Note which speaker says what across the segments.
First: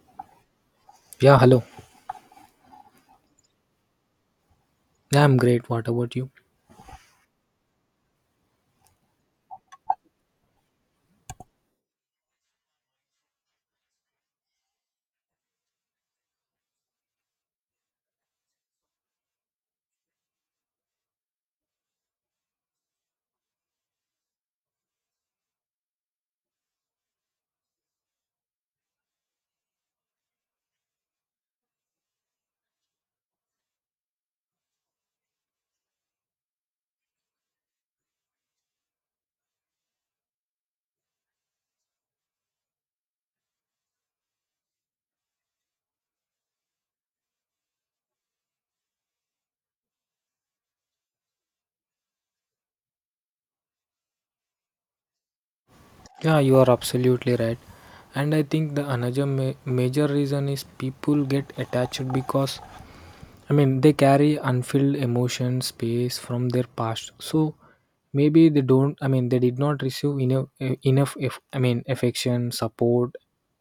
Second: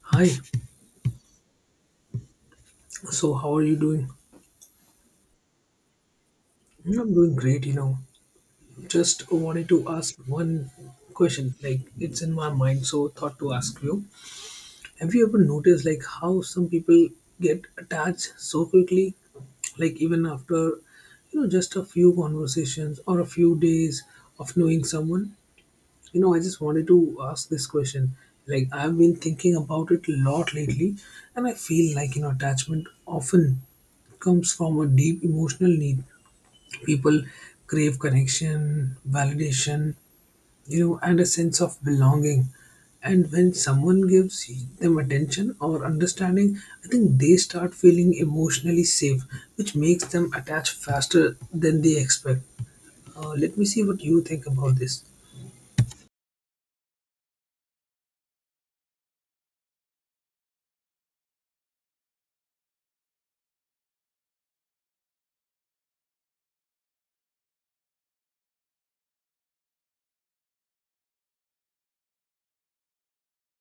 Speaker 1: Hi,
Speaker 2: Yeah, hello.
Speaker 1: so how are you doing?
Speaker 2: Yeah, I'm great. What about you?
Speaker 1: I'm doing great, Just wanted to ask one question, like it's in my mind, so thought to ask you. Have you ever noticed like how some people get attached so quickly? Like even after, just a few conversations or a few days of knowing someone? I just wanted to ask this question. Like I've been thinking about it a lot lately, and I feel like, attachment often comes from a deep emotional need. People crave connection, validation, and a sense of belonging. And when someone gives them attention or understanding, I think they start feeling emotionally safe, which makes them attach faster than they expect. Let me see what you think about this.
Speaker 2: Yeah, you are absolutely right. And I think the another major reason is people get attached because they carry unfilled emotion space from their past. So maybe they don't they did not receive enough enough if I mean affection, support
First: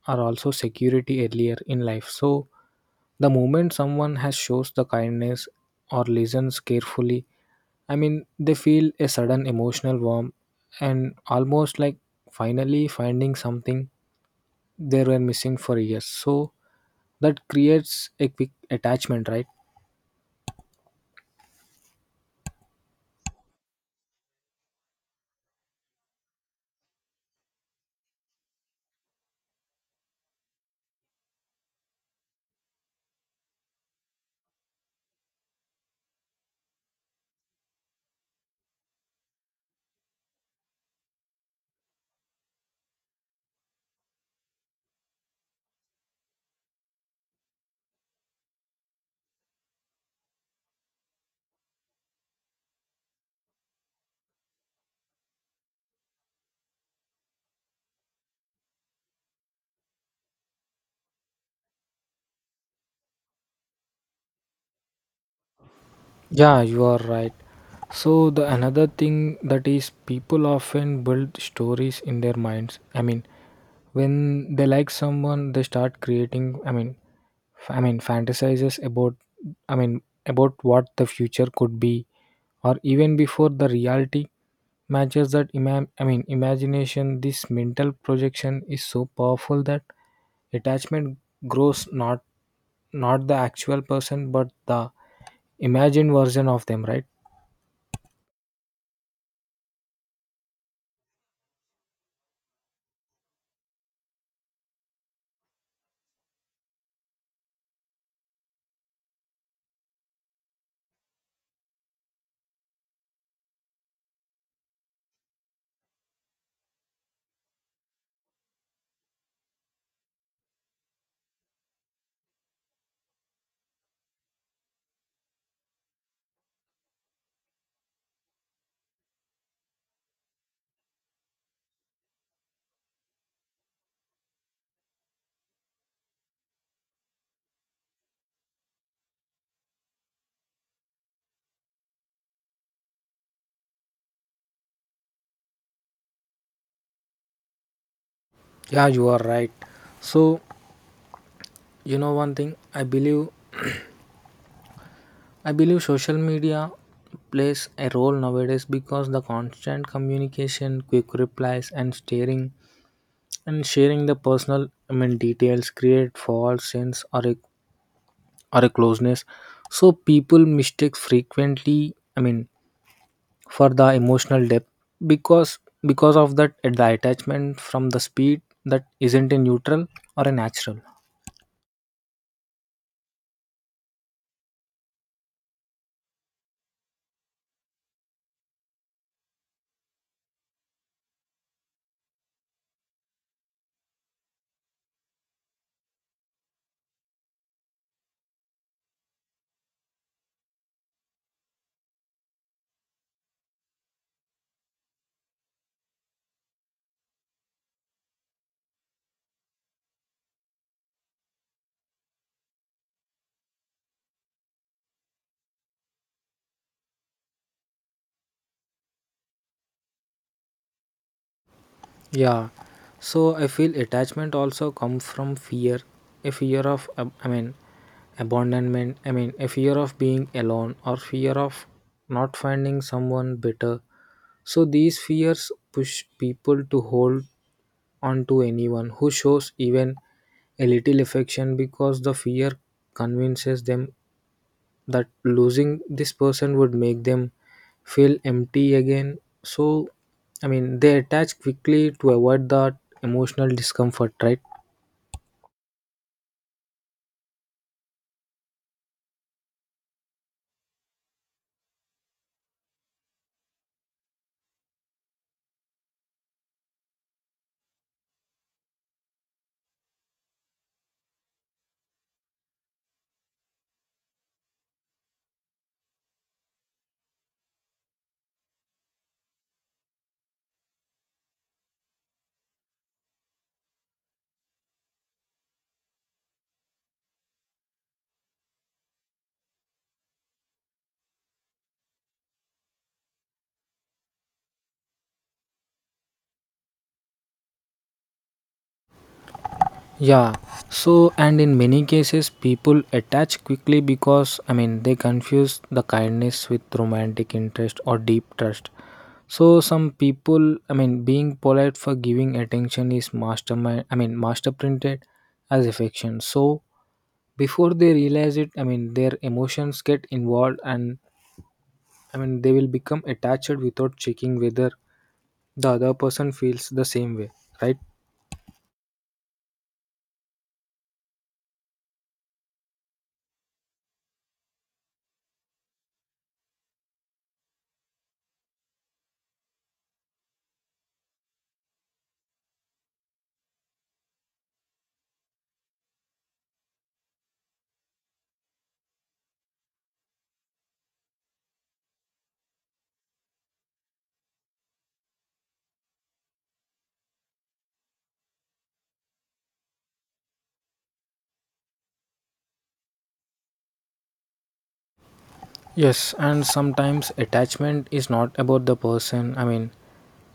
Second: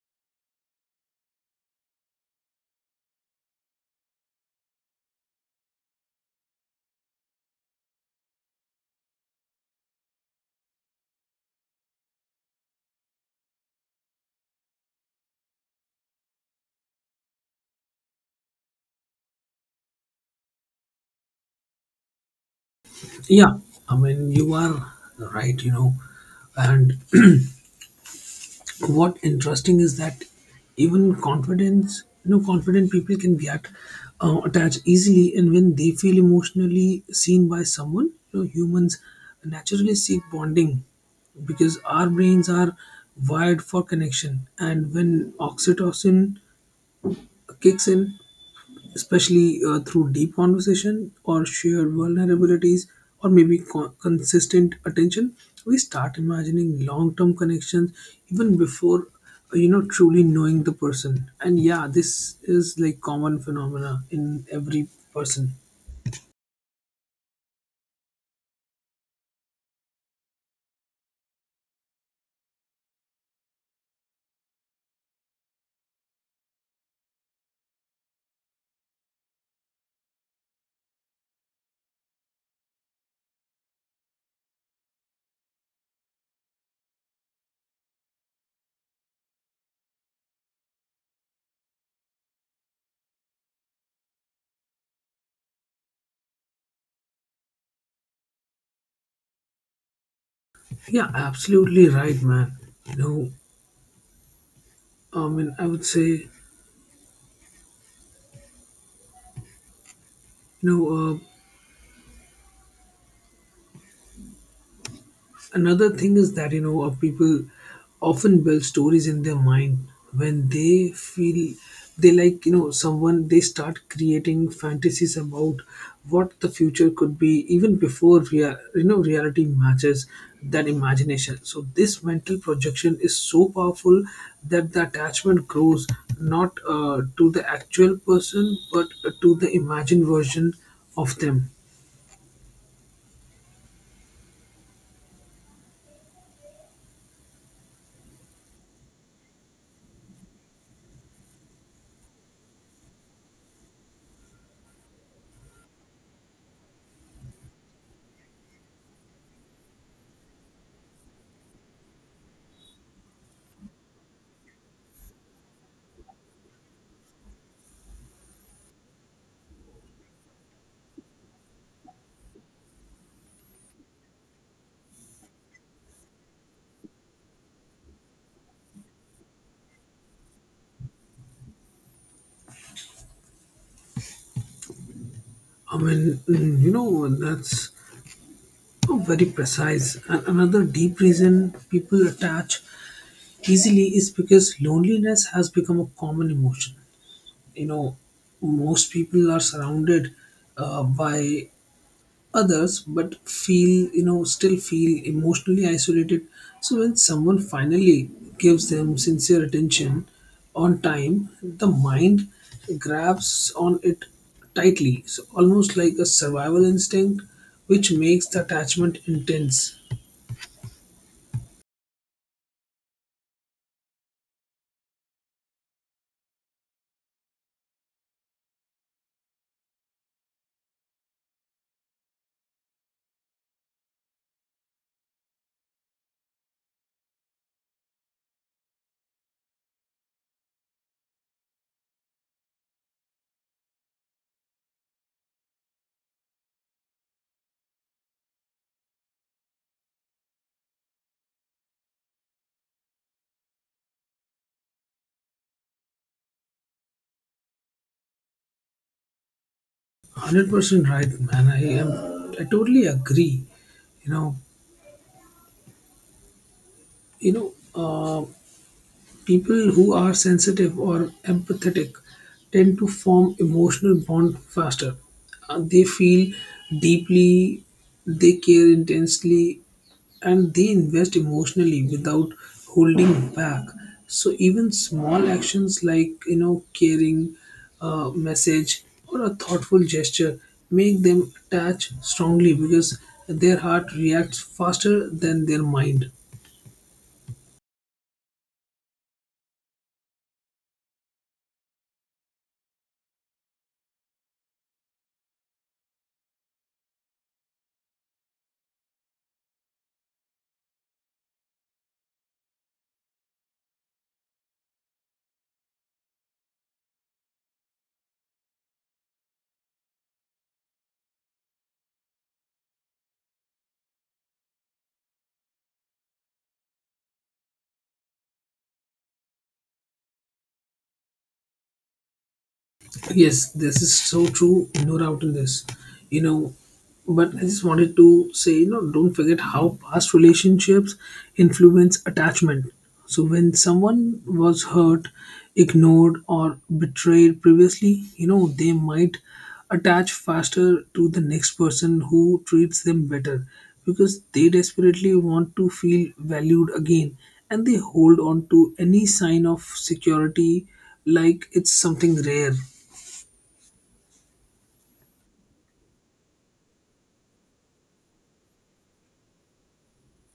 Speaker 2: or also security earlier in life. So the moment someone has shows the kindness or listens carefully, they feel a sudden emotional warmth and almost like finally finding something they were missing for years. So that creates a quick attachment, right?
Speaker 1: Yeah, I mean you are right, and what interesting is that even confidence, confident people can get attached easily, and when they feel emotionally seen by someone, humans naturally seek bonding because our brains are wired for connection. And when oxytocin kicks in, especially through deep conversation or shared vulnerabilities, or maybe consistent attention, we start imagining long-term connections even before truly knowing the person. And yeah, this is like common phenomena in every person.
Speaker 2: Yeah, you are right. So the another thing that is people often build stories in their minds. When they like someone, they start creating. I mean fantasizes about. About what the future could be, or even before the reality matches that. Imagination. This mental projection is so powerful that attachment grows not the actual person but the imagined version of them. Right.
Speaker 1: Yeah, absolutely right, man. you know I would say, you know uh, another thing is that, people often build stories in their mind. When they feel they like, someone, they start creating fantasies about what the future could be, even before reality matches that imagination. So this mental projection is so powerful that the attachment grows not to the actual person, but to the imagined version of them.
Speaker 2: Yeah, you are right. So, you know one thing, I believe social media plays a role nowadays because the constant communication, quick replies and staring and sharing the personal details create false sense or a closeness. So people mistake frequently for the emotional depth because because of that at the attachment from the speed that isn't a neutral or a natural.
Speaker 1: i mean mm, you know that's oh, very precise. Another deep reason people attach easily is because loneliness has become a common emotion. You know, most people are surrounded by others, but feel, still feel emotionally isolated. So when someone finally gives them sincere attention on time, the mind grabs on it tightly. So almost like a survival instinct, which makes the attachment intense.
Speaker 2: Yeah, so I feel attachment also come from fear, a fear of abandonment, a fear of being alone or fear of not finding someone better. So these fears push people to hold on to anyone who shows even a little affection because the fear convinces them that losing this person would make them feel empty again. So, they attach quickly to avoid that emotional discomfort, right?
Speaker 1: 100% right, man. I am. I totally agree. You know. You know. Uh, People who are sensitive or empathetic tend to form emotional bond faster. They feel deeply, they care intensely, and they invest emotionally without holding back. So even small actions like, caring, a message, or a thoughtful gesture make them attach strongly because their heart reacts faster than their mind.
Speaker 2: Yeah. So, and in many cases, people attach quickly because, they confuse the kindness with romantic interest or deep trust. So, some people, being polite for giving attention is mastermind, master printed as affection. So, before they realize it their emotions get involved and they will become attached without checking whether the other person feels the same way, right?
Speaker 1: Yes, this is so true. No doubt in this. You know, but I just wanted to say, don't forget how past relationships influence attachment. So when someone was hurt, ignored, or betrayed previously, they might attach faster to the next person who treats them better, because they desperately want to feel valued again, and they hold on to any sign of security like it's something rare.
Speaker 2: Yes, and sometimes attachment is not about the person,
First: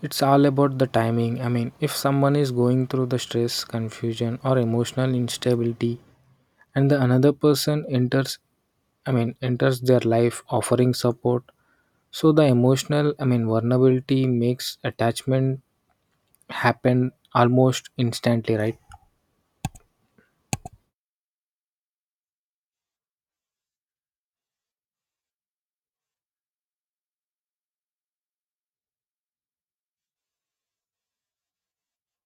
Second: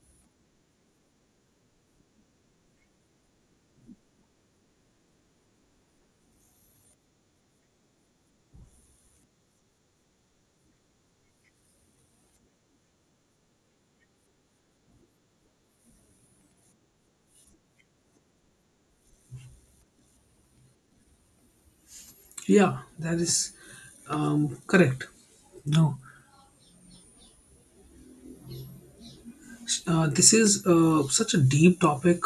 Speaker 2: it's all about the timing. If someone is going through the stress confusion or emotional instability and the another person enters, enters their life offering support, so the emotional vulnerability makes attachment happened almost instantly, right?
Speaker 1: Yeah, that is correct. No. This is such a deep topic,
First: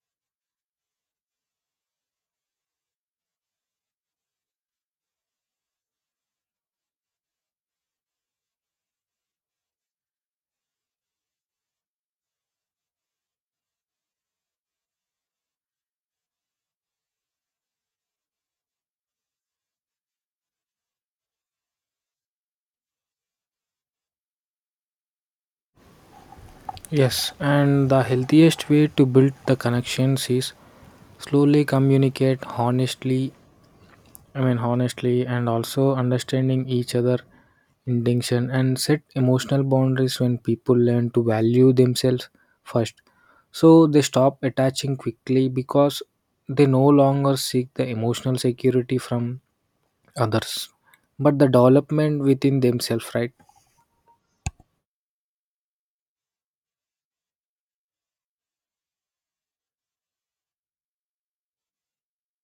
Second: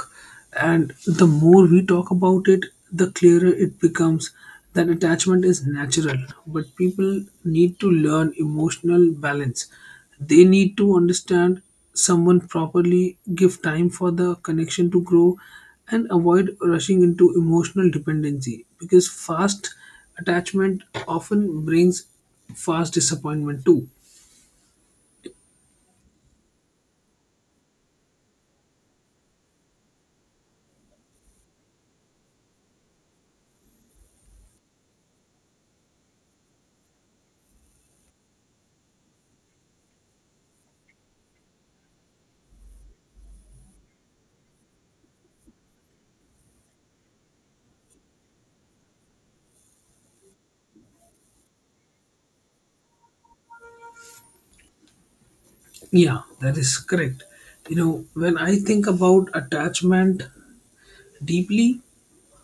Speaker 1: and the more we talk about it, the clearer it becomes that attachment is natural. But people need to learn emotional balance. They need to understand someone properly, give time for the connection to grow, and avoid rushing into emotional dependency, because fast attachment often brings fast disappointment too.
Speaker 2: Yes, and the healthiest way to build the connections is slowly communicate honestly. Honestly, and also understanding each other intention and set emotional boundaries when people learn to value themselves first. So they stop attaching quickly because they no longer seek the emotional security from others, but the development within themselves, right?
Speaker 1: Yeah, that is correct. You know, when I think about attachment deeply,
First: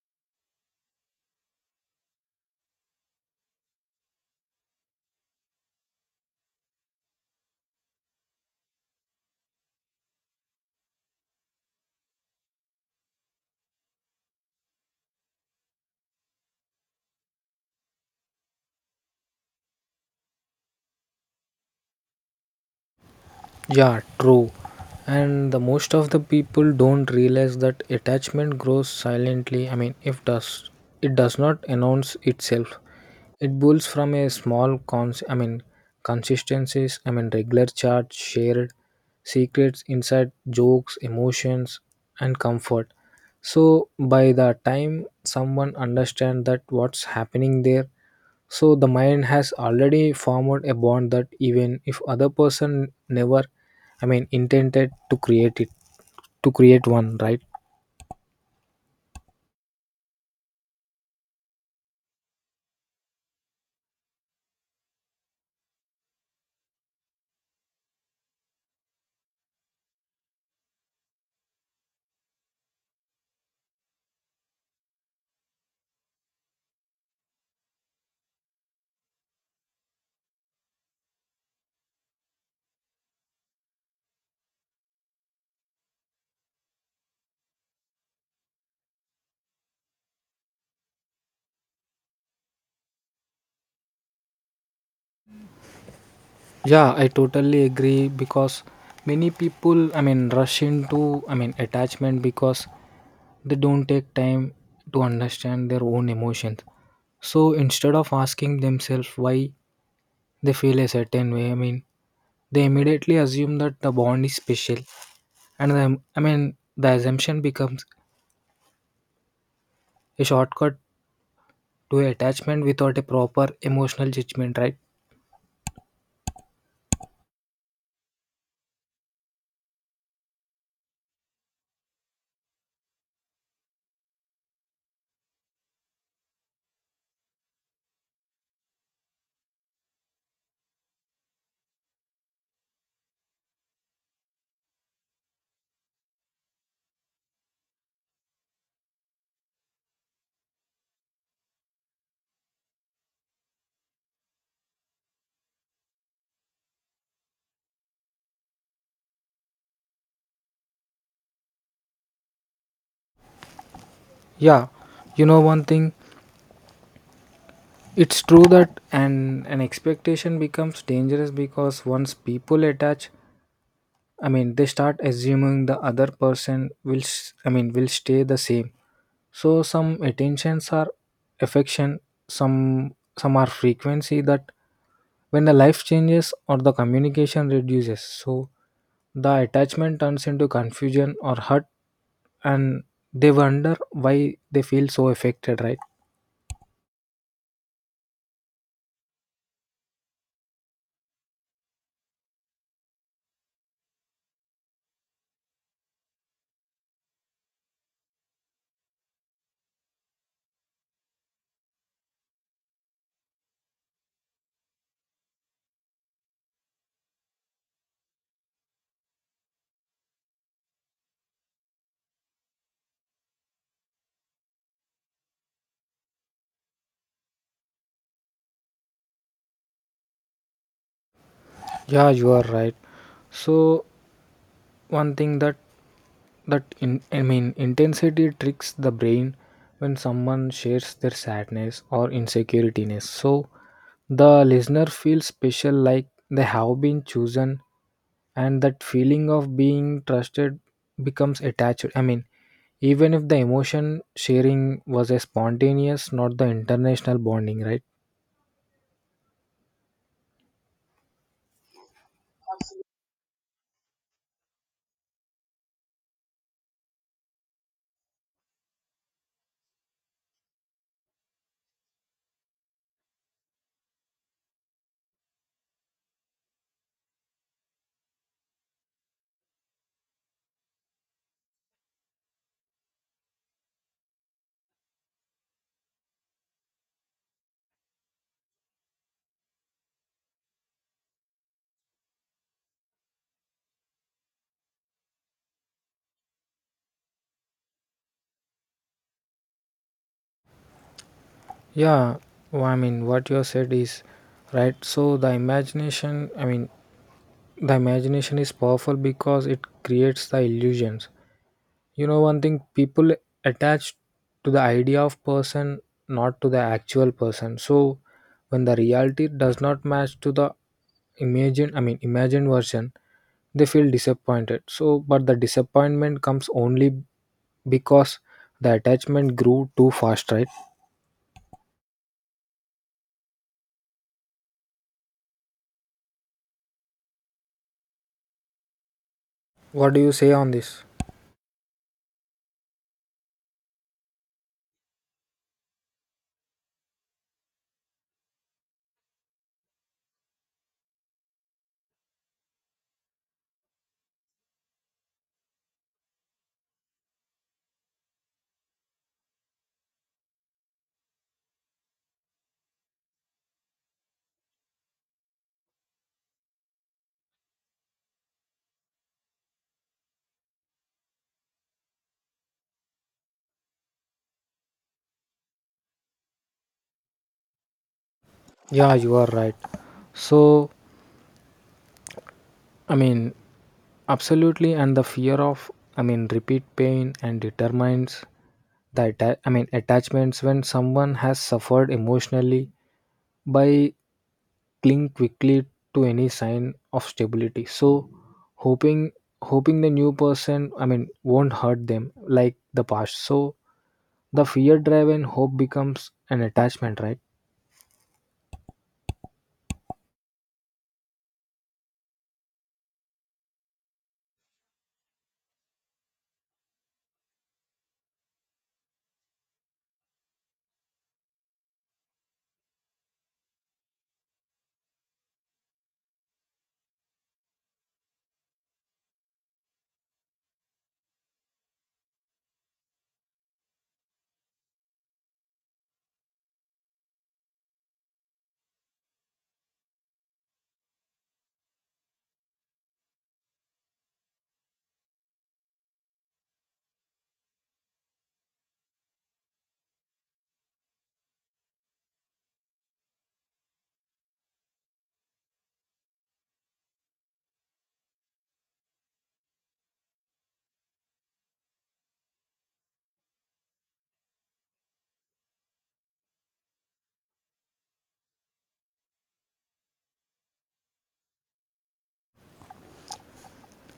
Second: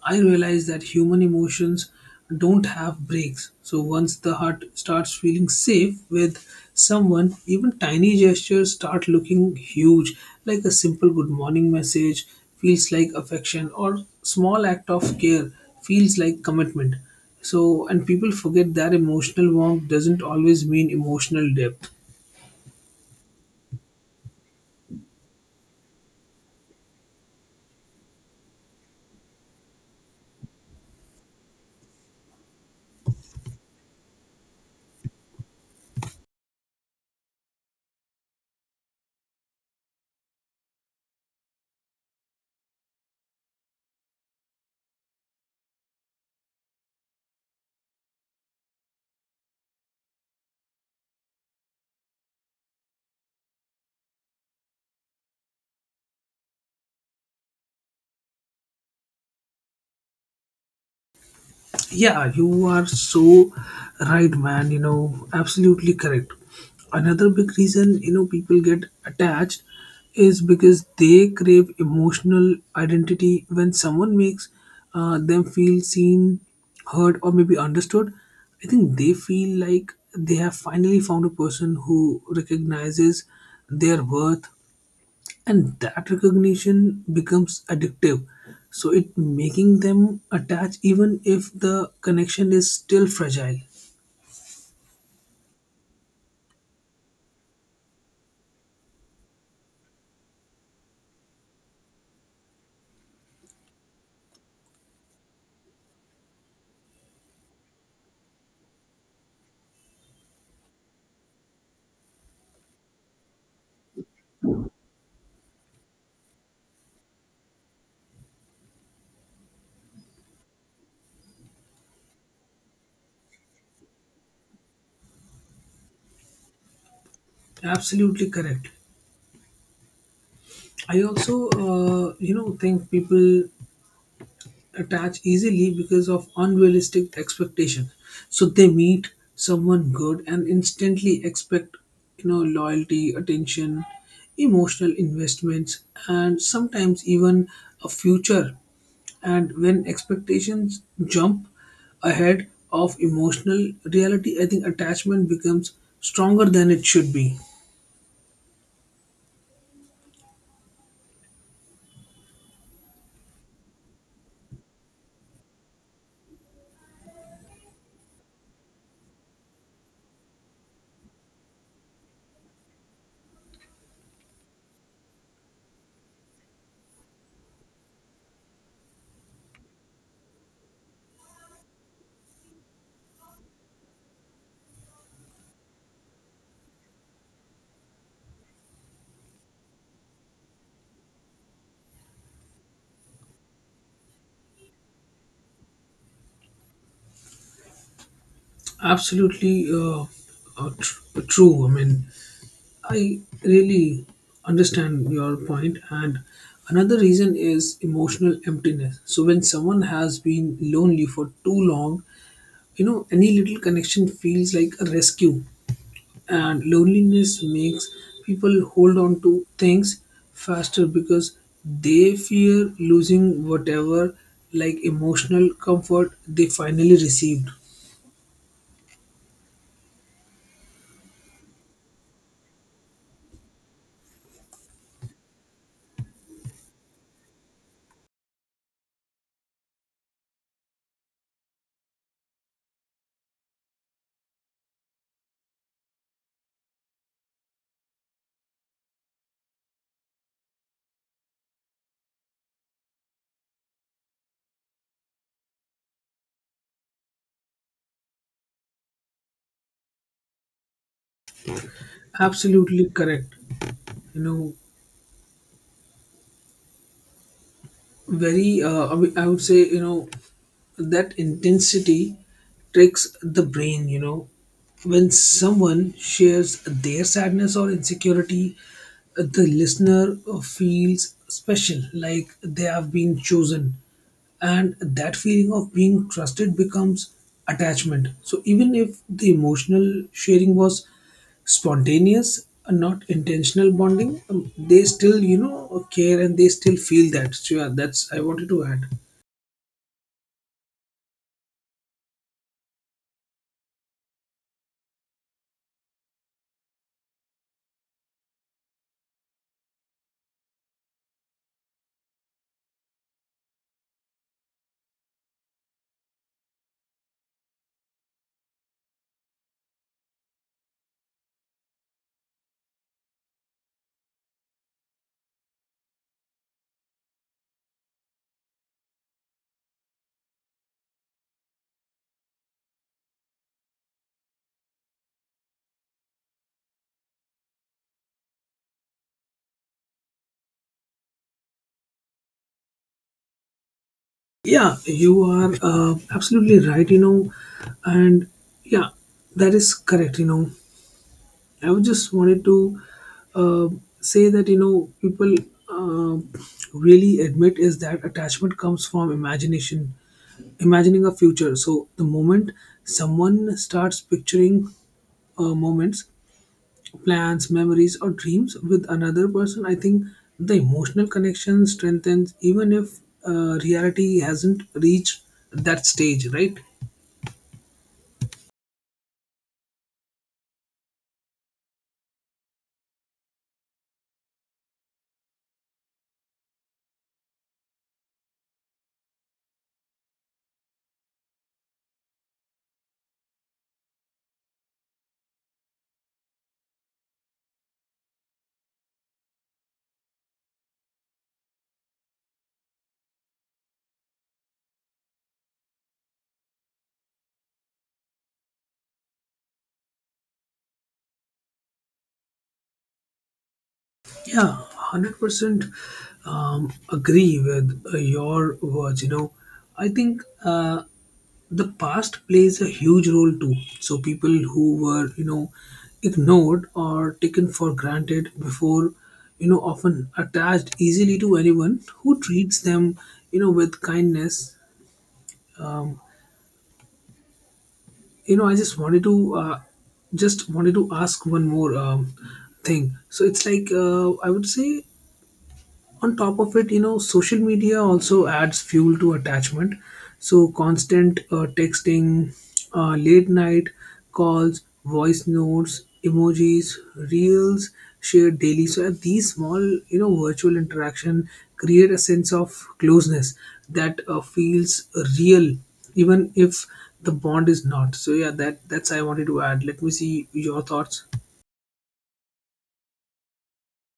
Speaker 1: I realize that human emotions don't have breaks. So once the heart starts feeling safe with someone, even tiny gestures start looking huge. Like a simple good morning message feels like affection, or small act of care feels like commitment. So and people forget that emotional warmth doesn't always mean emotional depth.
Speaker 2: Yeah, true. And the most of the people don't realize that attachment grows silently. I mean, if does It does not announce itself. It builds from a small consistencies, regular charts, shared secrets, inside jokes, emotions and comfort. So by the time someone understands that what's happening there, so the mind has already formed a bond that even if other person never, intended to create it, to create one, right?
Speaker 1: Yeah, you are so right, man. You know, absolutely correct. Another big reason, people get attached is because they crave emotional identity. When someone makes them feel seen, heard, or maybe understood, I think they feel like they have finally found a person who recognizes their worth, and that recognition becomes addictive, so it making them attach even if the connection is still fragile.
Speaker 2: Yeah, I totally agree because many people, rush into, attachment because they don't take time to understand their own emotions. So instead of asking themselves why they feel a certain way, they immediately assume that the bond is special, and the assumption becomes a shortcut to attachment without a proper emotional judgment, right?
Speaker 1: Absolutely correct. I also think people attach easily because of unrealistic expectations. So they meet someone good and instantly expect, loyalty, attention, emotional investments, and sometimes even a future. And when expectations jump ahead of emotional reality, I think attachment becomes stronger than it should be.
Speaker 2: Yeah, you know one thing, it's true that an expectation becomes dangerous because once people attach, they start assuming the other person will, will stay the same. So some attentions are affection, some are frequency that when the life changes or the communication reduces, so the attachment turns into confusion or hurt and they wonder why they feel so affected, right?
Speaker 1: Absolutely uh, tr- true. I mean, I really understand your point. And another reason is emotional emptiness. So when someone has been lonely for too long, any little connection feels like a rescue, and loneliness makes people hold on to things faster because they fear losing whatever like emotional comfort they finally received.
Speaker 2: Yeah, you are right. So one thing that that in I mean intensity tricks the brain when someone shares their sadness or insecurityness, so the listener feels special like they have been chosen, and that feeling of being trusted becomes attached, even if the emotion sharing was a spontaneous not the international bonding, right?
Speaker 1: Absolutely correct. You know, very I would say, that intensity tricks the brain, when someone shares their sadness or insecurity. The listener feels special, like they have been chosen, and that feeling of being trusted becomes attachment. So even if the emotional sharing was spontaneous, not intentional bonding, they still, care, and they still feel that. So yeah, that's I wanted to add.
Speaker 2: Yeah, well, what you have said is right. So the imagination, the imagination is powerful because it creates the illusions. You know one thing, people attach to the idea of person not to the actual person. So when the reality does not match to the imagined version, they feel disappointed. So but the disappointment comes only because the attachment grew too fast, right? What do you say on this?
Speaker 1: Yeah, you are absolutely right, and yeah, that is correct, I would just wanted to uh, say that, people uh, really admit is that attachment comes from imagination, imagining a future. So the moment someone starts picturing moments, plans, memories, or dreams with another person, I think the emotional connection strengthens even if reality hasn't reached that stage, right?
Speaker 2: Yeah, you are right. So, i mean absolutely, and the fear of repeat pain and determines the attachments. When someone has suffered emotionally by cling quickly to any sign of stability, so hoping hoping the new person, won't hurt them like the past. So the fear driven hope becomes an attachment, right?
Speaker 1: Yeah, 100% agree with your words. You know, I think the past plays a huge role too. So, people who were, ignored or taken for granted before, often attached easily to anyone who treats them, with kindness. Um, I just wanted to ask one more thing. So it's like, I would say, on top of it, social media also adds fuel to attachment. So constant texting, late night calls, voice notes, emojis, reels shared daily. So these small, virtual interaction create a sense of closeness that feels real even if the bond is not. So yeah, that's I wanted to add. Let me see your thoughts.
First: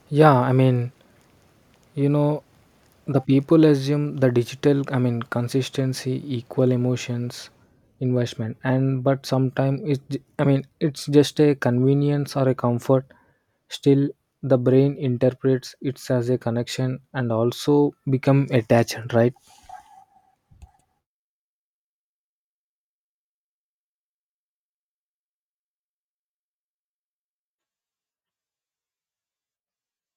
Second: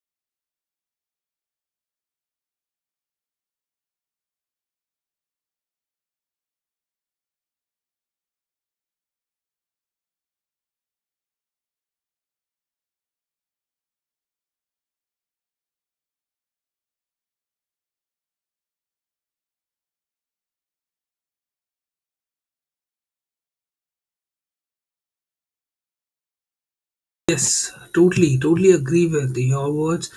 Speaker 2: Yeah, you know the people assume the digital, consistency equal emotions investment, and but sometimes it's, it's just a convenience or a comfort. Still, the brain interprets it as a connection and also become attached, right?
Speaker 1: Yes, totally, totally agree with your words.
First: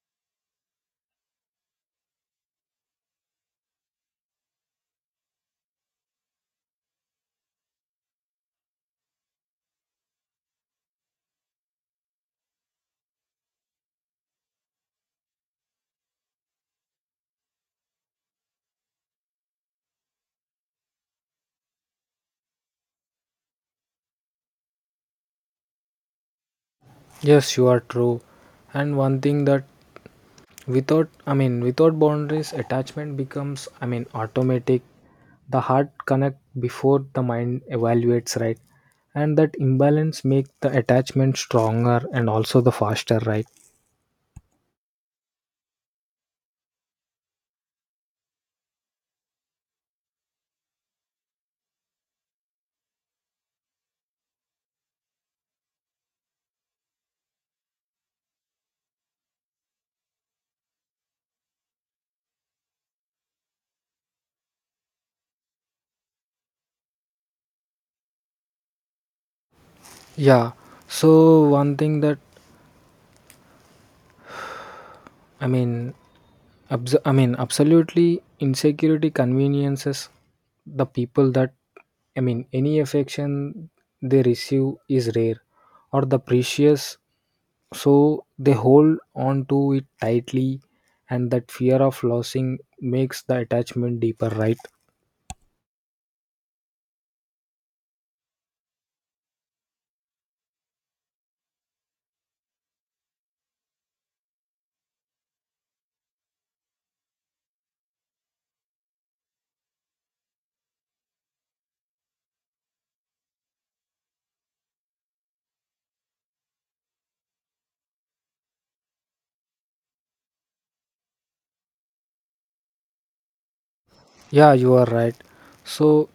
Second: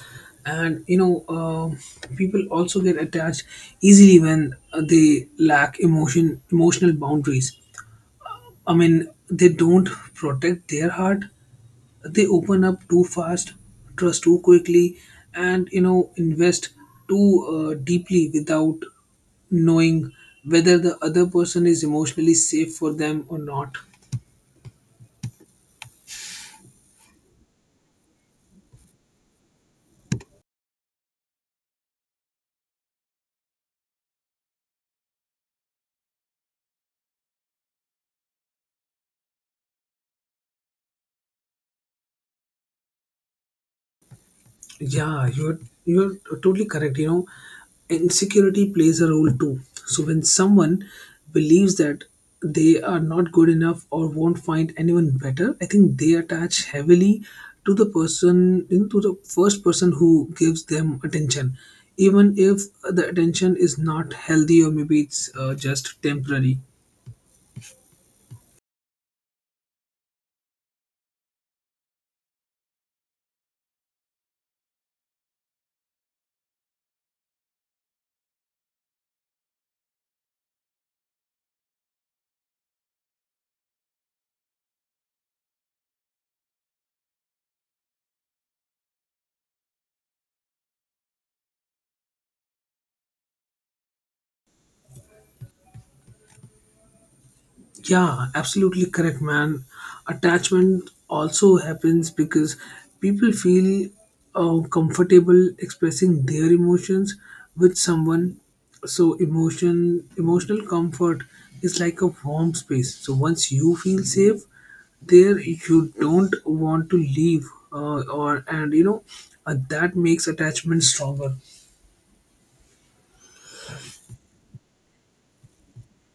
Speaker 1: And you know, um people also get attached easily when they lack emotional boundaries. I mean, they don't protect their heart. They open up too fast, trust too quickly, and, invest too deeply without knowing whether the other person is emotionally safe for them or not.
Speaker 2: Yes, you are true. And one thing that without, without boundaries attachment becomes, automatic. The heart connect before the mind evaluates, right? And that imbalance make the attachment stronger and also the faster, right?
Speaker 1: Yeah, you're totally correct. You know, insecurity plays a role too. So when someone believes that they are not good enough or won't find anyone better, I think they attach heavily to the person, to the first person who gives them attention, even if the attention is not healthy, or maybe it's just temporary.
Speaker 2: Yeah, so one thing that, I mean, absolutely insecurity conveniences the people that, any affection they receive is rare or the precious, so they hold on to it tightly, and that fear of losing makes the attachment deeper, right?
Speaker 1: Yeah, absolutely correct, man. Attachment also happens because people feel comfortable expressing their emotions with someone. So emotional comfort is like a warm space. So once you feel safe there, you don't want to leave, or and you know that makes attachment stronger.
Speaker 2: Yeah, you are right. So,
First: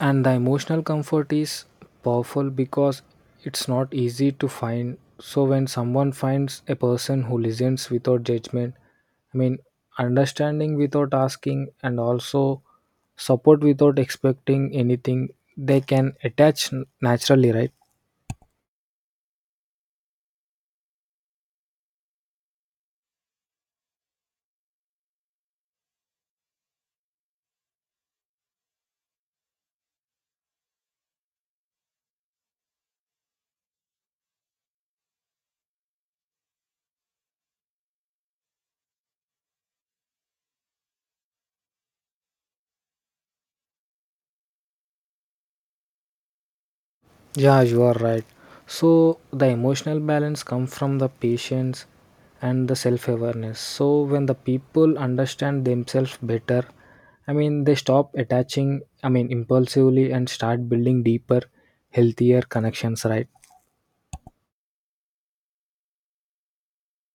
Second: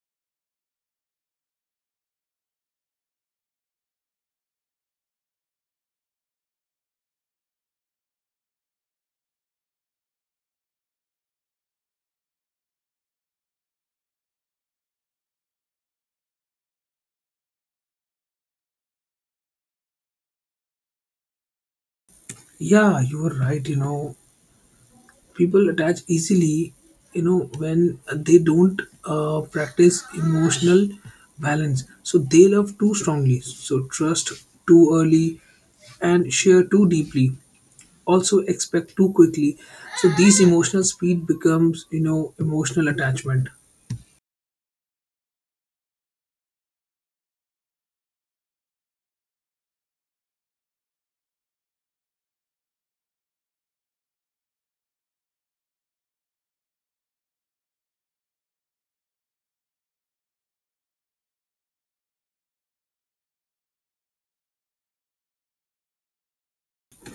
Speaker 2: and the emotional comfort is powerful because it's not easy to find. So when someone finds a person who listens without judgment, i mean understanding without asking and also support without expecting anything, they can attach naturally, right?
Speaker 1: Yeah, you are right. You know, people attach easily, when they don't practice emotional balance. So they love too strongly, so trust too early, and share too deeply, also expect too quickly. So these emotional speed becomes, emotional attachment.
Speaker 2: Yeah, you are right. So the emotional balance comes from the patience and the self-awareness. So when the people understand themselves better, they stop attaching, impulsively and start building deeper, healthier connections, right?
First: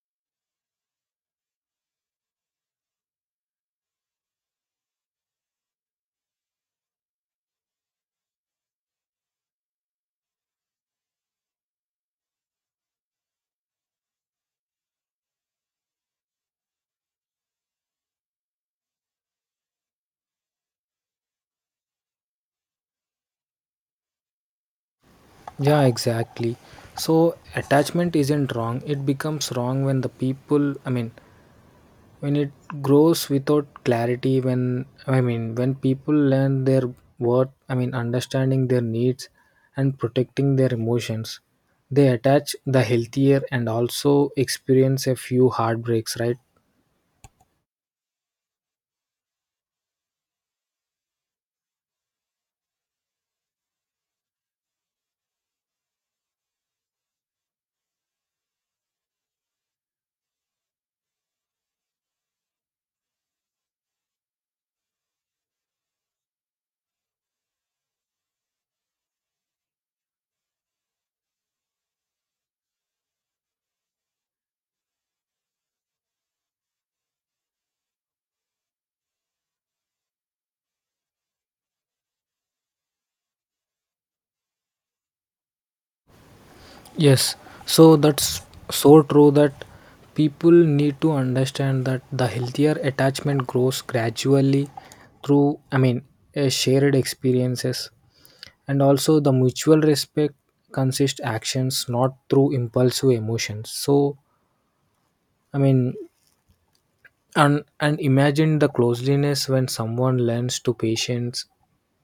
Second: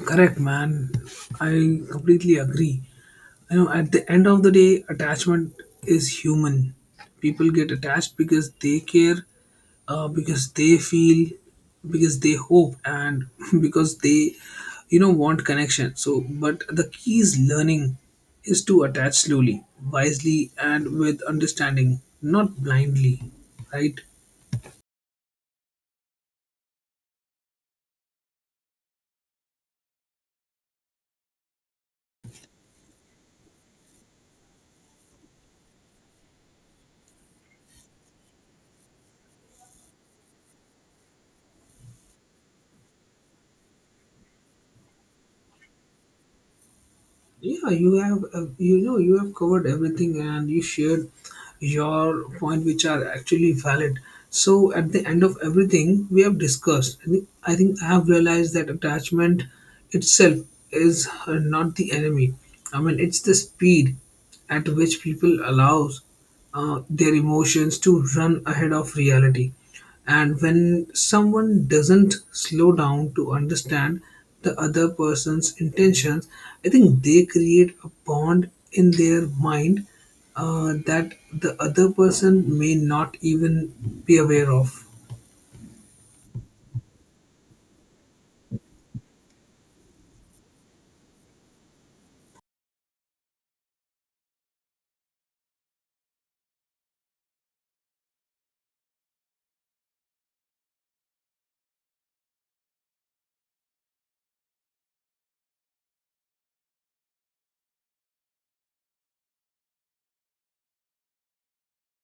Speaker 1: Correct, man. I completely agree. You know, at the end of the day, attachment is human. People get attached because they care, because they feel, because they hope, and because they, want connection. So but the key is learning is to attach slowly, wisely, and with understanding, not blindly, right?
Speaker 2: Yeah, exactly. So attachment isn't wrong. It becomes wrong when the people, when it grows without clarity, when when people learn their worth, understanding their needs and protecting their emotions, they attach the healthier and also experience a few heartbreaks, right?
Speaker 1: Yeah, you have you have covered everything, and you shared your point which are actually valid. So at the end of everything we have discussed, I think I have realized that attachment itself is not the enemy. I mean, it's the speed at which people allows their emotions to run ahead of reality. And when someone doesn't slow down to understand the other person's intentions, I think they create a bond in their mind that the other person may not even be aware of.
Speaker 2: Yes, so that's so true that people need to understand that the healthier attachment grows gradually through, a shared experiences and also the mutual respect consists actions not through impulsive emotions. So I mean and imagine the closeliness when someone learns to patience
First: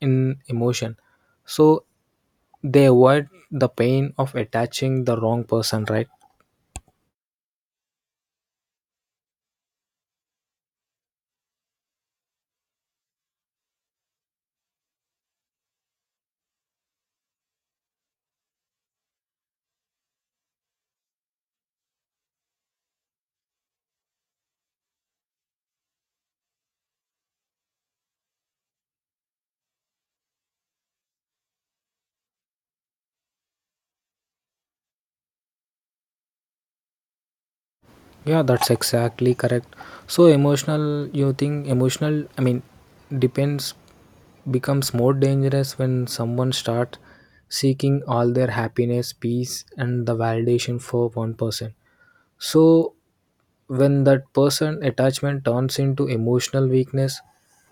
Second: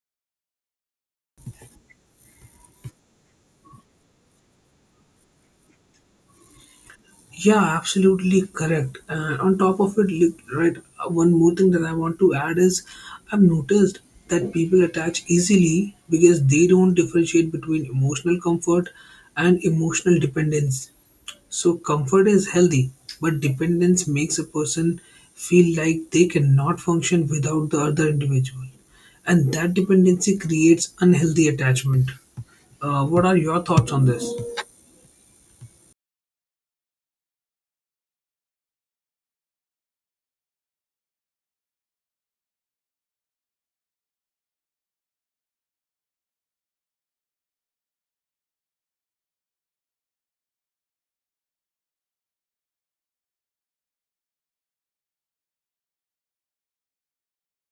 Speaker 2: in emotion, so they avoid the pain of attaching the wrong person, right?
Speaker 1: Yeah, absolutely correct. And on top of it, like, right, one more thing that I want to add is I've noticed that people attach easily because they don't differentiate between emotional comfort and emotional dependence. So, comfort is healthy, but dependence makes a person feel like they cannot function without the other individual. And that dependency creates unhealthy attachment. What are your thoughts on this?
Speaker 2: Yeah, that's exactly correct. So emotional, you think emotional, depends becomes more dangerous when someone starts seeking all their happiness, peace, and the validation for one person. So, when that person attachment turns into emotional weakness,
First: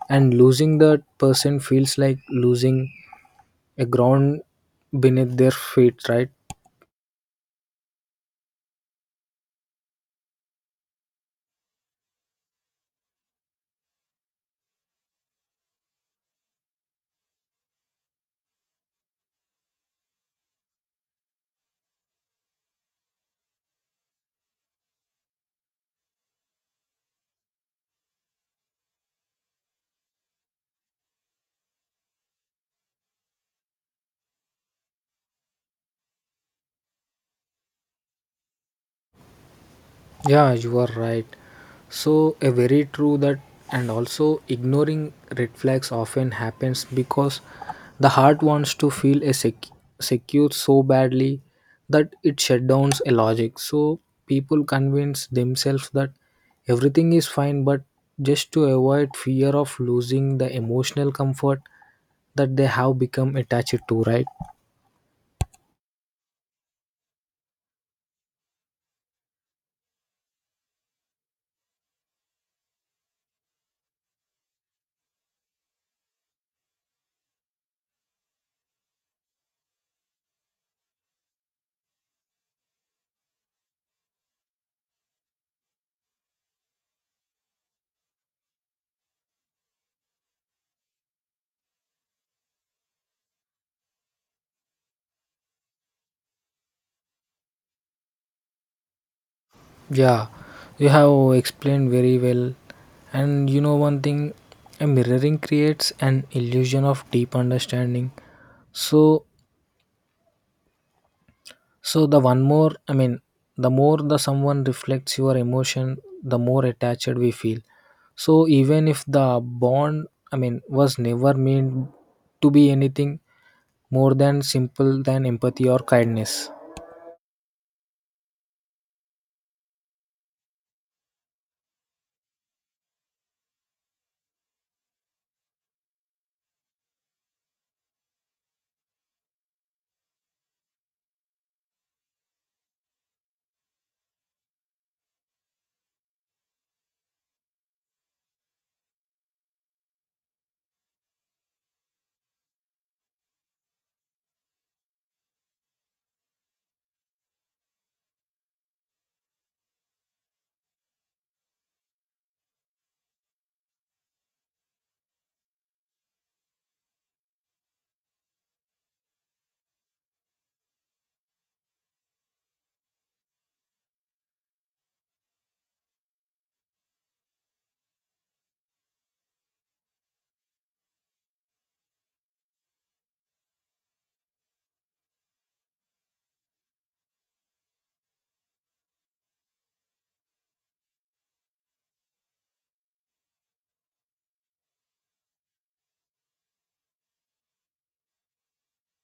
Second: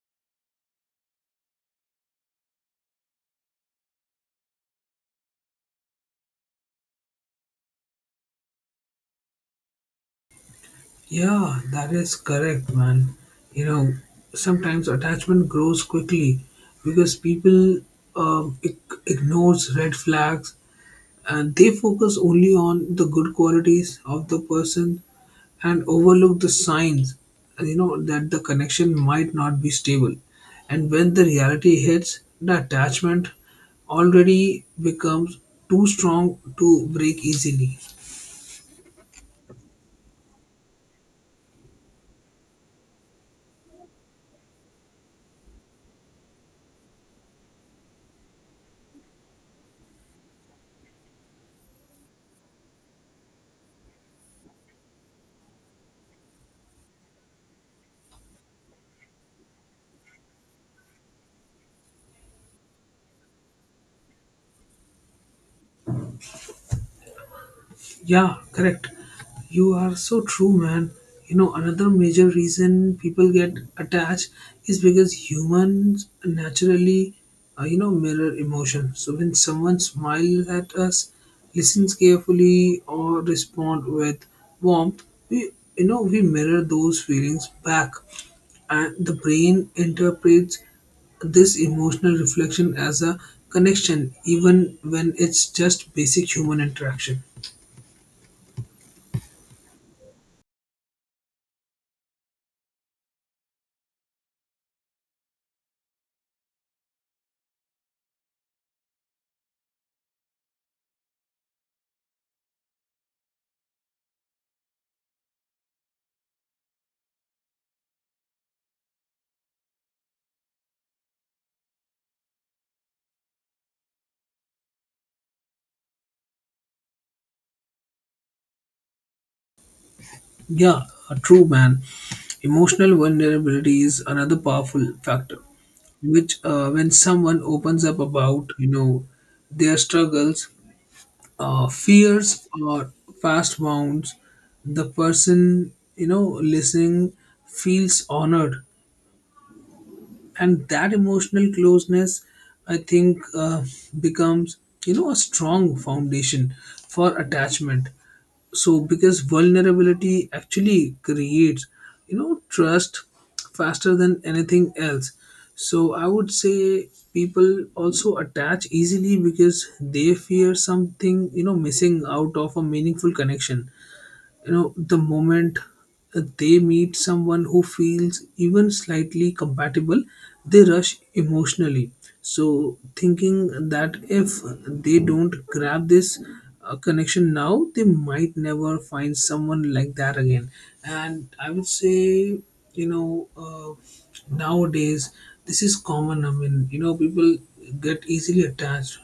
Speaker 2: and losing that person feels like losing a ground beneath their feet, right?
Speaker 1: Yeah, that is correct, man. You know, sometimes attachment grows quickly because people um, ig- ignores red flags, and they focus only on the good qualities of the person and overlook the signs. And you know that the connection might not be stable, and when the reality hits, the attachment already becomes too strong to break easily.
Speaker 2: Yeah, you are right. So, a very true that, and also ignoring red flags often happens because the heart wants to feel a secure so badly that it shuts down a logic. So, people convince themselves that everything is fine, but just to avoid fear of losing the emotional comfort that they have become attached to, right?
Speaker 1: Yeah, correct. You are so true, man. You know, another major reason people get attached is because humans naturally mirror emotion. So when someone smiles at us, listens carefully, or respond with warmth, we, we mirror those feelings back, and the brain interprets this emotional reflection as a connection, even when it's just basic human interaction.
Speaker 2: Yeah, you have explained very well. And you know, one thing, a mirroring creates an illusion of deep understanding. So, the one more, the more the someone reflects your emotion, the more attached we feel. So, even if the bond, was never meant to be anything more than simple than empathy or kindness.
Speaker 1: Yeah, a true man. Emotional vulnerability is another powerful factor, which, when someone opens up about, their struggles, fears, or past wounds, the person, listening, feels honored. And that emotional closeness, I think, becomes, a strong foundation for attachment, so because vulnerability actually creates, trust faster than anything else. So I would say people also attach easily because they fear something, missing out of a meaningful connection. You know, the moment they meet someone who feels even slightly compatible, they rush emotionally, so thinking that if they don't grab this connection now, they might never find someone like that again. And I would say, you know uh, nowadays this is common. I mean, people get easily attached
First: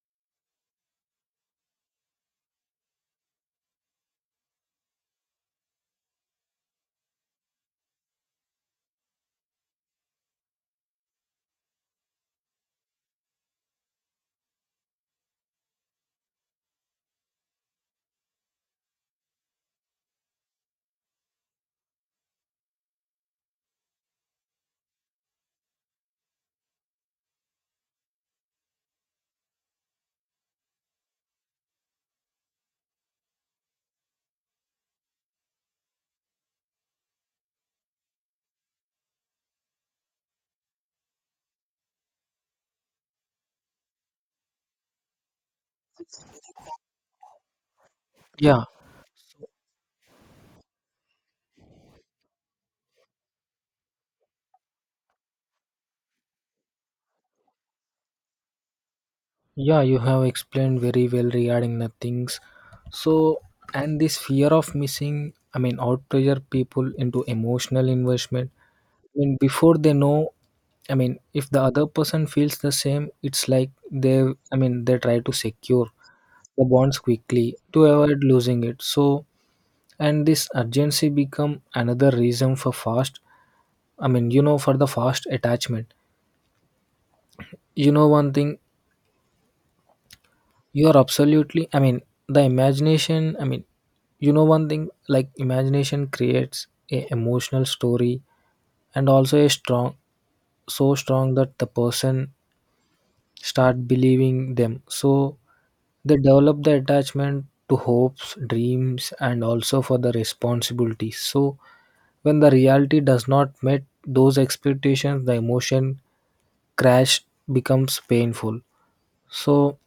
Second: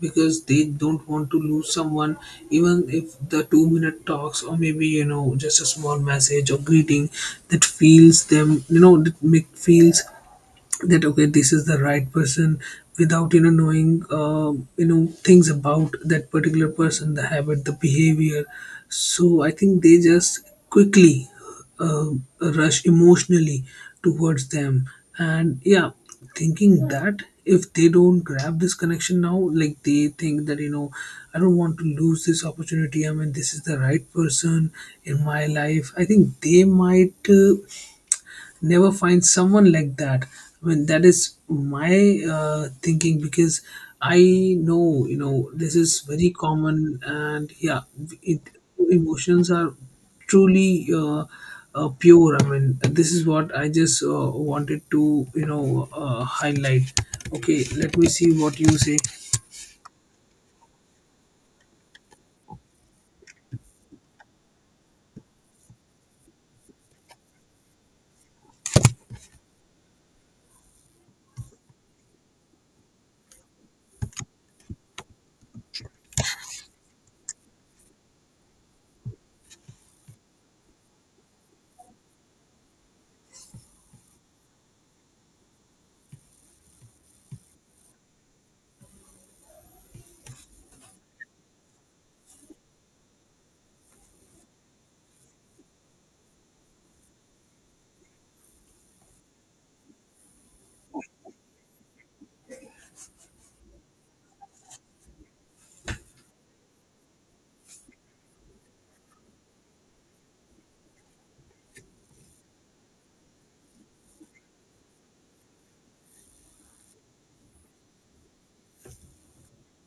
Speaker 1: because they don't want to lose someone, even if the 2 minute talks, or maybe, just a small message or greeting, that feels them, that make feels that okay, this is the right person, without, knowing things about that particular person, the habit, the behavior. So I think they just quickly uh, rush emotionally towards them. And yeah, thinking that if they don't grab this connection now, like they think that, I don't want to lose this opportunity. I mean, this is the right person in my life. I think they might never find someone like that. I mean, that is my thinking, because I know, this is very common. And yeah, it,
Speaker 2: Yeah,
Speaker 1: emotions are truly pure. I mean, this is what I just wanted to, highlight. Okay, let me see what you say.
Speaker 2: yeah, you have explained very well regarding the things. So, and this fear of missing, out pressure people into emotional investment. Before they know, if the other person feels the same, it's like they, they try to secure the bonds quickly to avoid losing it. So, and this urgency become another reason for fast. For the fast attachment. You know, one thing, you are absolutely, the imagination, one thing like imagination creates a emotional story and also a strong, so strong that the person start believing them. So they develop the attachment to hopes, dreams, and also for the responsibilities. So when the reality does not meet those expectations, the emotion crash becomes painful. So,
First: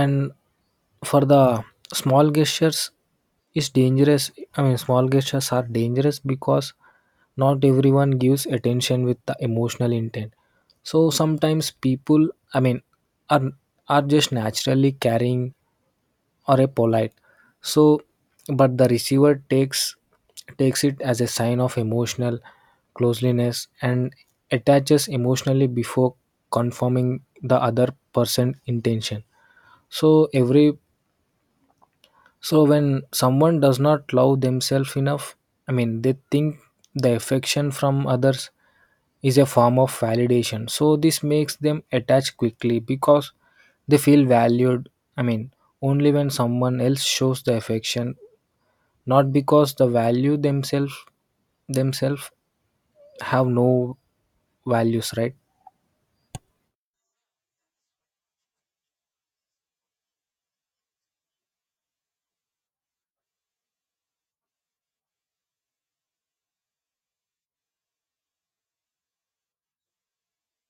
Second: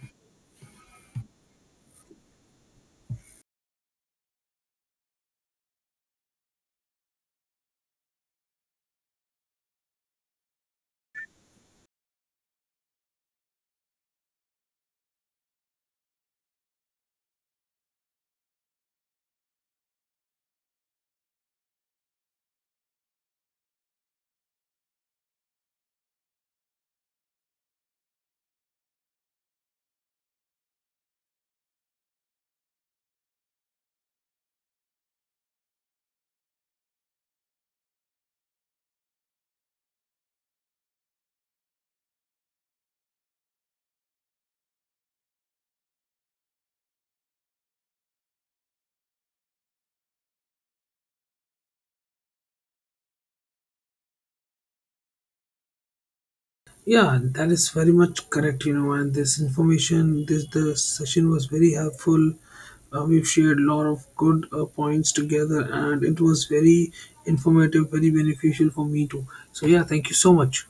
Speaker 2: and for the small gestures is dangerous, small gestures are dangerous because not everyone gives attention with the emotional intent. So sometimes people, are just naturally caring or a polite. So but the receiver takes it as a sign of emotional closeliness and attaches emotionally before confirming the other person intention. So every, so when someone does not love themselves enough, they think the affection from others is a form of validation. So this makes them attach quickly because they feel valued. I mean Only when someone else shows the affection, not because the value themselves themselves have no values, right?
Speaker 1: Yeah, that is very much correct, you know, and this information, this the session was very helpful. We've shared a lot of good points together, and it was very informative, very beneficial for me too. So, yeah, thank you so much.